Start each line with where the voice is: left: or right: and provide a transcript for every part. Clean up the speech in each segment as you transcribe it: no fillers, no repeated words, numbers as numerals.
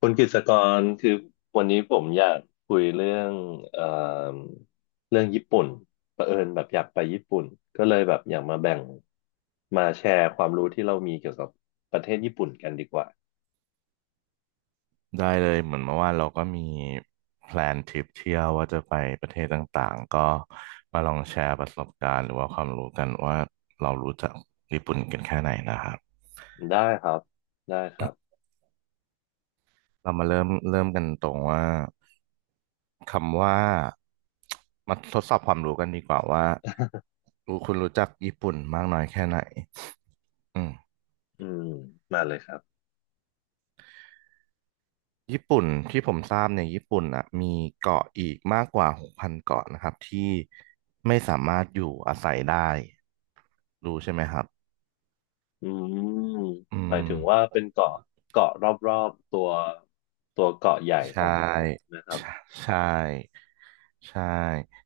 left: คุณกฤษกรคือวันนี้ผมอยากคุยเรื่องเอ่อเรื่องญี่ปุ่นเผอิญแบบอยากไปญี่ปุ่นก็เลยแบบอยากมาแชร์ความรู้ที่เรามีเกี่ยวกับประเทศญี่ปุ่นกันดีกว่า
right: ได้เลยเหมือนเมื่อวานเราก็มีแพลนทริปเที่ยวว่าจะไปประเทศต่างๆก็มาลองแชร์ประสบการณ์หรือว่าความรู้กันว่าเรารู้จักญี่ปุ่นกันแค่ไหนนะครับ
left: ได้ครับได้ครับ
right: เรามาเริ่มกันตรงว่าคำว่ามาทดสอบความรู้กันดีกว่าว่าคุณรู้จักญี่ปุ่นมากน้อยแค่ไหนอืม
left: อืมมาเลยครับ
right: ญี่ปุ่นที่ผมทราบเนี่ยญี่ปุ่นอ่ะมีเกาะอีกมากกว่า6,000เกาะนะครับที่ไม่สามารถอยู่อาศัยได้รู้ใช่ไหมครับ
left: อืม
right: อื
left: หมาย
right: ม
left: ถึงว่าเป็นเกาะเกาะรอบๆตัวตัวเกาะใหญ่ข
right: ใช่
left: องญี่ปุ่นนะครับ
right: ใช่ใช่ใช่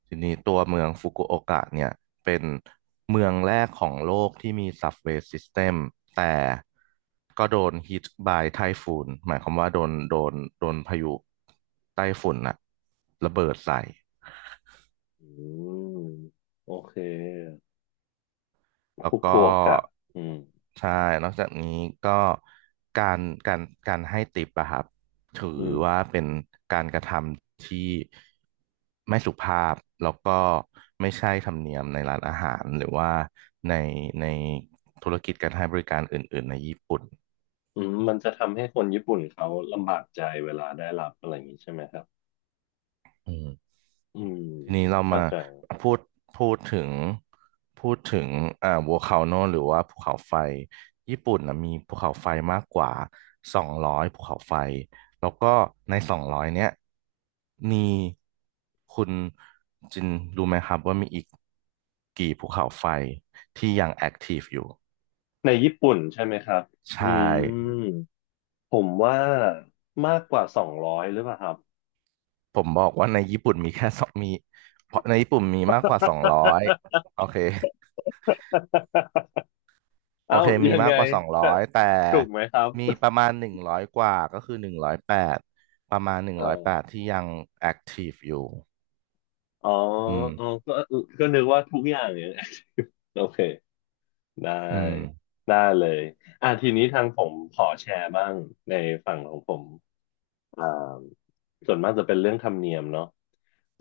right: ทีนี้ตัวเมืองฟุกุโอกะเนี่ยเป็นเมืองแรกของโลกที่มีซับเวย์ซิสเต็มแต่ก็โดนฮิตบายไทฟูนหมายความว่าโดนพายุไต้ฝุ่นอะระเบิดใส่
left: อืมโอเค
right: แล้ว
left: ฟุกุ
right: ก็
left: โอกะอืม
right: ใช่นอกจากนี้ก็การการการให้ติปอะครับถือ
left: อืม
right: ว่าเป็นการกระทำที่ไม่สุภาพแล้วก็ไม่ใช่ธรรมเนียมในร้านอาหารหรือว่าในในธุรกิจการให้บริการอื่นๆในญี่ปุ่น
left: อืมมันจะทำให้คนญี่ปุ่นเขาลำบากใจเวลาได้รับอะไรอย่างนี้ใช่ไหมครับ
right: อืม
left: อืม
right: ทีนี้เรา
left: เข้า
right: มา
left: ใจ
right: พูดพูดถึงพูดถึงวัวคาโนหรือว่าภูเขาไฟญี่ปุ่นนะมีภูเขาไฟมากกว่าสองร้อยภูเขาไฟแล้วก็ในสองร้อยเนี้ยมีคุณจินรู้ไหมครับว่ามีอีกกี่ภูเขาไฟที่ยังแอคทีฟอยู่
left: ในญี่ปุ่นใช่ไหมครับอื
right: ใช่
left: มผมว่ามากกว่าสองร้อยหรือเปล่าครับ
right: ผมบอกว่าในญี่ปุ่นมีแค่สองเพราะในญี่ปุ่นมีมากกว่าสองร้อยโอเค โอ
left: เอ้า
right: เคมี
left: ยัง
right: มา
left: ไง
right: กกว่าสองร้อ
left: จะ
right: ยแต่
left: ถูกไหมครับ
right: มีประมาณหนึ่งร้อยกว่าก็คือหนึ่งร้อยแปดประมาณหนึ่ง
left: เอ
right: ร้อย
left: อ
right: แปดที่ยังแอคทีฟอยู่
left: อ๋อ
right: อืม
left: อ๋อก็ก็นึกว่าทุกอย่างเนี่ย โอเค ได้
right: อืม
left: ได้เลยอ่ะทีนี้ทางผมขอแชร์บ้างในฝั่งของผมอ่าส่วนมากจะเป็นเรื่องธรรมเนียมเนาะ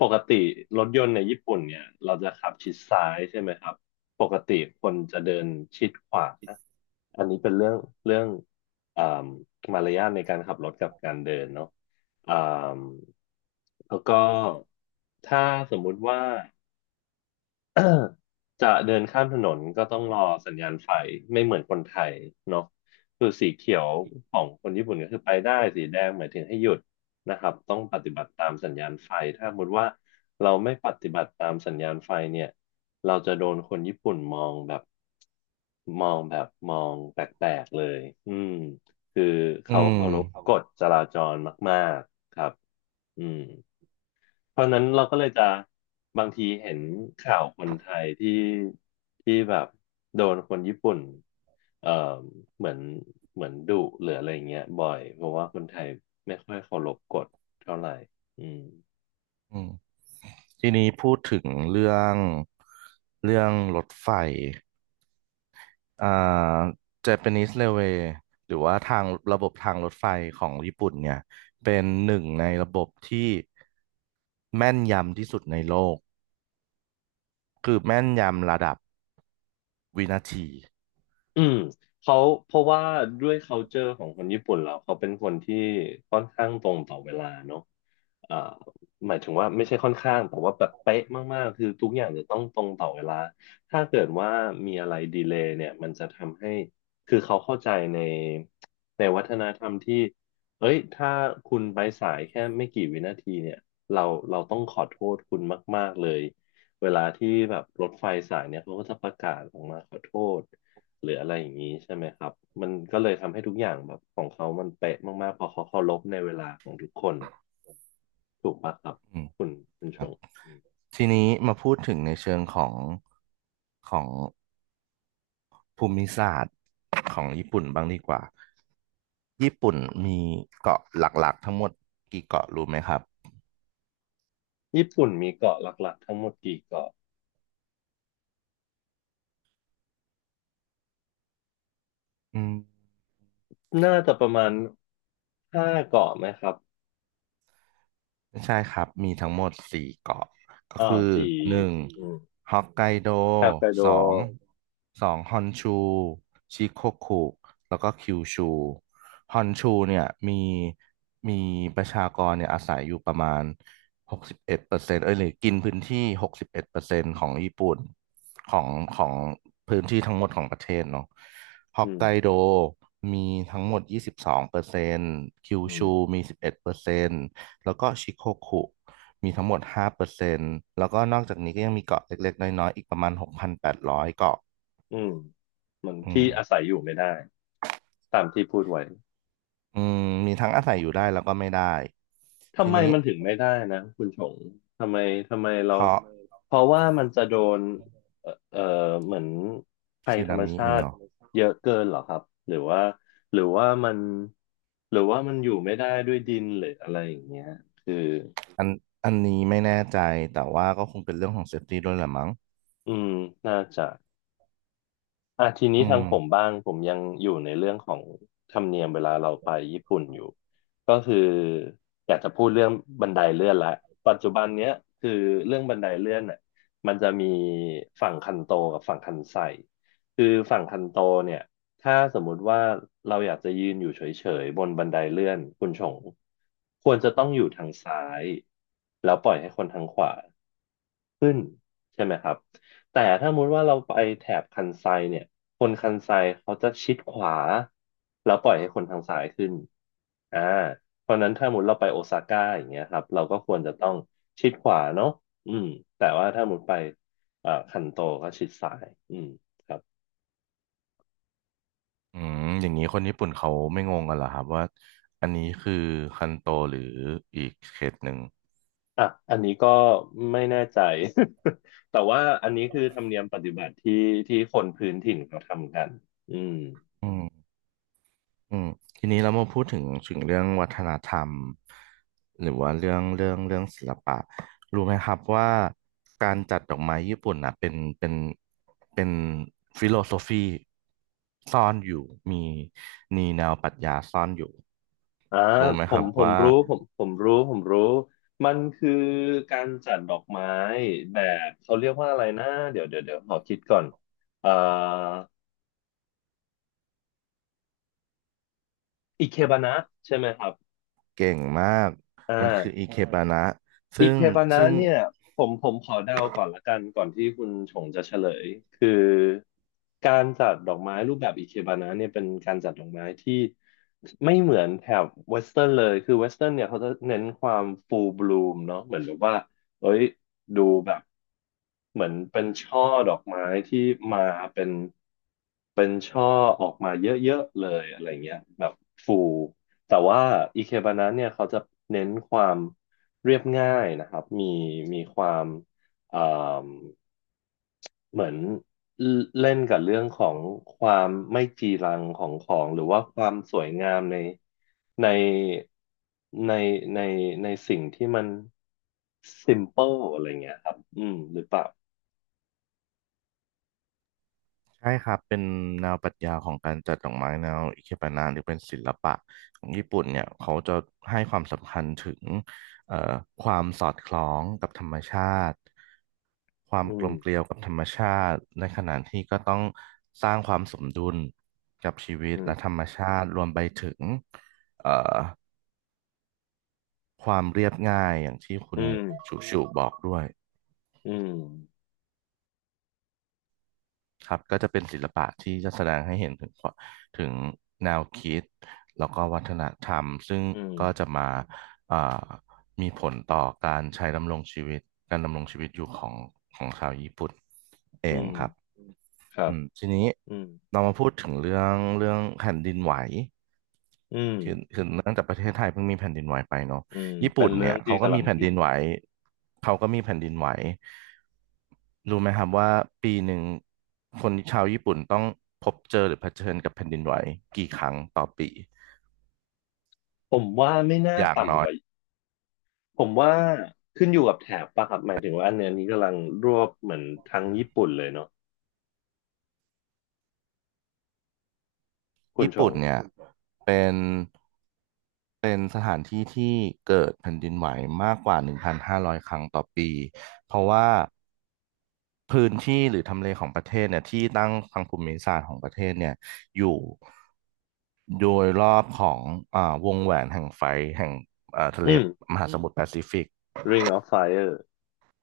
left: ปกติรถยนต์ในญี่ปุ่นเนี่ยเราจะขับชิดซ้ายใช่ไหมครับปกติคนจะเดินชิดขวาอันนี้เป็นเรื่องอ่ามารยาทในการขับรถกับการเดินเนาะอ่าแล้วก็ถ้าสมมุติว่า จะเดินข้ามถนนก็ต้องรอสัญญาณไฟไม่เหมือนคนไทยเนาะคือสีเขียวของคนญี่ปุ่นก็คือไปได้สีแดงหมายถึงให้หยุดนะครับต้องปฏิบัติตามสัญญาณไฟถ้าสมมติว่าเราไม่ปฏิบัติตามสัญญาณไฟเนี่ยเราจะโดนคนญี่ปุ่นมองแบบมองแปลกๆเลยอืมคือ
right: อื
left: เขาเคารพก
right: ม
left: ฎจราจรมากๆครับอืม เพราะฉะนั้นเราก็เลยจะบางทีเห็นข่าวคนไทยที่แบบโดนคนญี่ปุ่นเอ่อเหมือนเหมือนดุหรืออะไรเงี้ยบ่อยเพราะว่าคนไทยไม่ค่อยเคารพกฎเท่าไหร่อืม
right: อืมทีนี้พูดถึงเรื่องรถไฟอ่า Japanese Railway หรือว่าทางระบบทางรถไฟของญี่ปุ่นเนี่ยเป็นหนึ่งในระบบที่แม่นยำที่สุดในโลกคือแม่นยำระดับวินาที
left: อืมเขาเพราะว่าด้วย culture ของคนญี่ปุ่นเราเขาเป็นคนที่ค่อนข้างตรงต่อเวลาเนอะอ่าหมายถึงว่าไม่ใช่ค่อนข้างแต่ว่าแบบเป๊ะมากๆคือทุกอย่างจะต้องตรงต่อเวลาถ้าเกิดว่ามีอะไรดีเลย์เนี่ยมันจะทำให้คือเขาเข้าใจในวัฒนธรรมที่เอ้ยถ้าคุณไปสายแค่ไม่กี่วินาทีเนี่ยเราเราต้องขอโทษคุณมากๆเลยเวลาที่แบบรถไฟสายเนี่ยเขาก็จะประกาศออกมาขอโทษ หรืออะไรอย่างนี้ใช่ไหมครับมันก็เลยทำให้ทุกอย่างแบบของเขามันเป๊ะมากๆเพอเขาเคารพในเวลาของทุกคนถูกปะครับ
right: อืม
left: คุณคุณ
right: ค
left: ช
right: รับ
left: งอืม
right: ทีนี้มาพูดถึงในเชิงของของภูมิศาสตร์ของญี่ปุ่นบ้างดีกว่า ญี่ปุ่นมีเกาะหลักๆทั้งหมดกี่เกาะรู้ไหมครับ
left: ญี่ปุ่นมีเกาะหลักๆทั้งหมดกี่เกาะ
right: อืม
left: น่าจะประมาณห้าเกาะไหมครับ
right: ไม่ใช่ครับ มีทั้งหมด4เกาะก็
left: อ้า
right: คื
left: ว
right: อ
left: สี่
right: หนึ่ง
left: อืม
right: ฮอกไกโด
left: ฮอกไกโด
right: สองสองฮอนชูชิโกคุแล้วก็คิวชูฮอนชูเนี่ยมีประชากรเนี่ยอาศัยอยู่ประมาณหกสิบเอ็ดเปอร์เซ็นต์เอ้ยหรือกินพื้นที่หกสิบเอ็ดเปอร์เซ็นต์ของญี่ปุ่นของของพื้นที่ทั้งหมดของประเทศเนาะฮอ
left: อื
right: กไกโด
left: ม
right: มีทั้งหมด22%คิว
left: อื
right: ชู
left: ม
right: มีสิบเอ็ดเปอร์เซ็นต์ แล้วก็ชิโคคุมีทั้งหมด5%แล้วก็นอกจากนี้ก็ยังมีเกาะเล็กๆน้อยๆอีกประมาณ6,800เกาะ
left: อืมมัน
right: อื
left: ที่
right: ม
left: อาศัยอยู่ไม่ได้ตามที่พูดไว้
right: อืมมีทั้งอาศัยอยู่ได้แล้วก็ไม่ได้
left: ทำ
right: ที
left: ไม
right: นี้
left: มันถึงไม่ได้นะคุณชงทำไมทำไมเรา
right: เพราะ
left: เพราะว่ามันจะโดนเอ่อเอ่อเหมือนภัย
right: สึ
left: ธร
right: นา
left: รม
right: มิ
left: ชา
right: อีกเหร
left: ติ
right: อ
left: เยอะเกินเหรอครับหรือว่าหรือว่ามันหรือว่ามันอยู่ไม่ได้ด้วยดินหรืออะไรอย่างเงี้ยคือ
right: อันอันนี้ไม่แน่ใจแต่ว่าก็คงเป็นเรื่องของเซฟตี้ด้วยแหละมั้ง
left: อืมน่าจะ อ่ะทีนี้
right: อื
left: ทาง
right: ม
left: ผมบ้างผมยังอยู่ในเรื่องของธรรมเนียมเวลาเราไปญี่ปุ่นอยู่ก็คืออยากจะพูดเรื่องบันไดเลื่อนละปัจจุบันเนี้ยคือเรื่องบันไดเลื่อนน่ะมันจะมีฝั่งคันโตกับฝั่งคันไซคือฝั่งคันโตเนี่ยถ้าสมมุติว่าเราอยากจะยืนอยู่เฉยๆบนบันไดเลื่อนคุณชงควรจะต้องอยู่ทางซ้ายแล้วปล่อยให้คนทางขวา ขึ้นใช่ไหมครับแต่ถ้ามุติว่าเราไปแถบคันไซเนี่ยคนคันไซเขาจะชิดขวาแล้วปล่อยให้คนทางซ้ายขึ้นอ่าเพราะฉะนั้นถ้ามุติเราไปโอซาก้าอย่างเงี้ยครับเราก็ควรจะต้องชิดขวาเนาะอืมแต่ว่าถ้ามุติไปคันโตก็ชิดซ้ายอืมครับ
right: อืมอย่างนี้คนญี่ปุ่นเขาไม่งงกันเหรอครับว่าอันนี้คือคันโตหรืออีกเขตหนึ่ง
left: อ่ะอันนี้ก็ไม่แน่ใจ แต่ว่าอันนี้คือธรรมเนียมปฏิบัติที่ที่คนพื้นถิ่นเขาทำกันอืม
right: อืม อืมทีนี้เรามาพูดถึงเรื่องวัฒนธรรมหรือว่าเรื่องศิลปะรู้ไหมครับว่าการจัดดอกไม้ญี่ปุ่นนะเป็นฟิโลโซฟีซ่อนอยู่มีมีแนวปรัชญาซ่อนอยู่
left: อ่า
right: รู้ไหม
left: ผ
right: ครั
left: ม
right: บ
left: ผม
right: ว่า
left: รู้ผมรู้ผมรู้มันคือการจัดดอกไม้แบบเขาเรียกว่าอะไรนะเดี๋ยวขอคิดก่อนอ่าอิเคบานะใช่ไหมครับ
right: เก่งมาก
left: อ่า
right: มันคืออิเคบานะ
left: อิ
right: ซึ่ง
left: เคบานะ
right: ซึ่ง
left: เนี่ยผมขอเดาก่อนละกันก่อนที่คุณชงจะเฉลยคือการจัดดอกไม้รูปแบบอิเคบานะเนี่ยเป็นการจัดดอกไม้ที่ไม่เหมือนแถบเวสเทิร์นเลยคือเวสเทิร์นเนี่ยเขาจะเน้นความฟูลบลูมเนาะเหมือนแบบว่าเอ้ยดูแบบเหมือนเป็นช่อดอกไม้ที่มาเป็นเป็นช่อออกมาเยอะๆเลยอะไรเงี้ยแบบฟูแต่ว่าอิเคบานะเนี่ยเขาจะเน้นความ เรียบง่ายนะครับมีมีความเอ่อเหมือนเล่นกับเรื่องของความไม่จีรังของของหรือว่าความสวยงามในในในในสิ่งที่มัน simple อะไรเงี้ยครับอืมหรือเปล่า
right: ใช่ครับเป็นแนวปรัชญาของการจัดดอกไม้แนวอิเคบานะหรือเป็นศิลปะของญี่ปุ่นเนี่ยเขาจะให้ความสำคัญถึงเอ่อความสอดคล้องกับธรรมชาติความ
left: อื
right: กล
left: ม
right: มเกลียวกับธรรมชาติในขณะที่ก็ต้องสร้างความสมดุลกับชีวิต
left: อืม
right: และธรรมชาติรวมไปถึงเอ่อความเรียบง่ายอย่างที่คุ
left: อื
right: ณ
left: ม
right: ชูชูบอกด้วย
left: อืม
right: ครับก็จะเป็นศิลปะที่จะแสดงให้เห็นถึงความถึงแนวคิดแล้วก็วัฒนธรรมซึ่ง
left: อื
right: ก็จะ
left: ม
right: มาเอ่อมีผลต่อการใช้ดำรงชีวิตการดำรงชีวิตอยู่ของชาวญี่ปุ่นเอ
left: อื
right: ง
left: ม
right: ครับ
left: ครั
right: อื
left: บ
right: มทีนี้
left: อืม
right: เรามาพูดถึงเรื่องแผ่นดินไหว
left: อืม
right: คือเนื่องจากประเทศไทยเพิ่งมีแผ่นดินไหวไปเนาะ
left: อืม
right: ญี่
left: เป็
right: ปุ่
left: น
right: น
left: เรื่
right: เนี่
left: อ
right: ย
left: งที่
right: เขาก็
left: กำลั
right: มี
left: ง
right: แผ่น
left: ฮิ
right: ดิ
left: ต
right: นไหวเขาก็มีแผ่นดินไหวรู้ไหมครับว่าปีหนึ่งคนชาวญี่ปุ่นต้องพบเจอหรือเผชิญกับแผ่นดินไหวกี่ครั้งต่อปี
left: ผมว่าไม่น่า
right: อย่างน้
left: ต่ำ
right: อ
left: ก
right: ย
left: ว่า ผมว่าขึ้นอยู่กับแถบป่ะครับหมายถึงว่าอันเนี้ยนี้กำลังรวบเหมือนทางญี่ปุ่นเลยเนาะคุณ
right: ญี่
left: ชง
right: ปุ่นเนี่ยเป็นเป็นสถานที่ที่เกิดแผ่นดินไหวมากกว่า1,500ครั้งต่อปีเพราะว่า พื้นที่หรือทำเลของประเทศเนี่ยที่ตั้งทางภูมิศาสตร์ของประเทศเนี่ยอยู่โดยรอบของวงแหวนแห่งไฟแห่งทะ
left: อื
right: เล
left: ม
right: มหาอืสมมุทรแปซิฟิก
left: Ring of Fire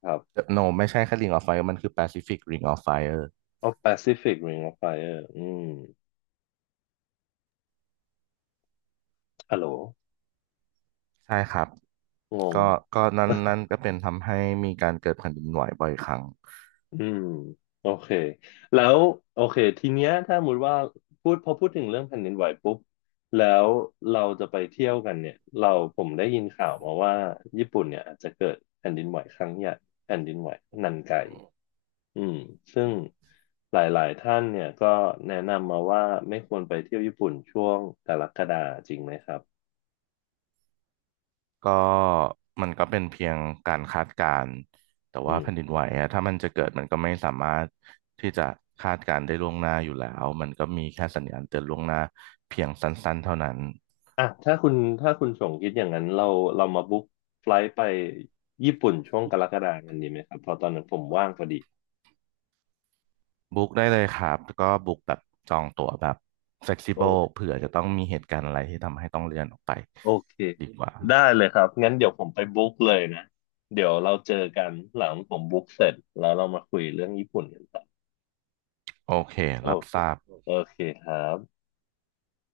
left: ครับ
right: โนไม่ใช่แค่ Ring of Fire มันคือ Pacific Ring of Fire
left: of Pacific Ring of Fire อืมฮัลโหล
right: ใช่ครับ
left: งง
right: ก็ก็นั้นก็เป็นทำให้มีการเกิดแผ่นดินไหวบ่อยครั้ง
left: อืมโอเคแล้วโอเคทีเนี้ยถ้าสมมติว่าพูดถึงเรื่องแผ่นดินไหวปุ๊บแล้วเราจะไปเที่ยวกันเนี่ยเราผมได้ยินข่าวมาว่าญี่ปุ่นเนี่ยอาจจะเกิดแผ่นดินไหวครั้งใหญ่แผ่นดินไหวนันไก อืมซึ่งหลายๆท่านเนี่ยก็แนะนำมาว่าไม่ควรไปเที่ยวญี่ปุ่นช่วงกรกฎาจริงไหมครับ
right: ก็มันก็เป็นเพียงการคาดการณ์แต่
left: อื
right: ว่า
left: ม
right: แผ่นดินไหวอะถ้ามันจะเกิดมันก็ไม่สามารถที่จะคาดการณ์ได้ล่วงหน้าอยู่แล้วมันก็มีแค่สัญญาณเตือนล่วงหน้าเพียงสั้นๆเท่านั้น
left: อ่ะถ้าคุณชงคิดอย่างนั้นเรามาบุ๊กไฟลท์ไปญี่ปุ่นช่วงกรกฎากันดีไหมครับเพอตอนนั้นผมว่างพอดี
right: บุ๊กได้เลยครับก็บุ๊กแบบจองตั๋วแบบ
left: โอ
right: flexible
left: เค
right: เผื่อจะต้องมีเหตุการณ์อะไรที่ทำให้ต้องเลื่อนออกไป
left: โอเค
right: ดีกว่า
left: ได้เลยครับงั้นเดี๋ยวผมไปบุ๊กเลยนะเดี๋ยวเราเจอกันหลังผมบุ๊กเสร็จแล้วเรามาคุยเรื่องญี่ปุ่นกันต่อ
right: โอเค
left: โอ
right: รับ
left: เค
right: ทราบ
left: โอเคครับ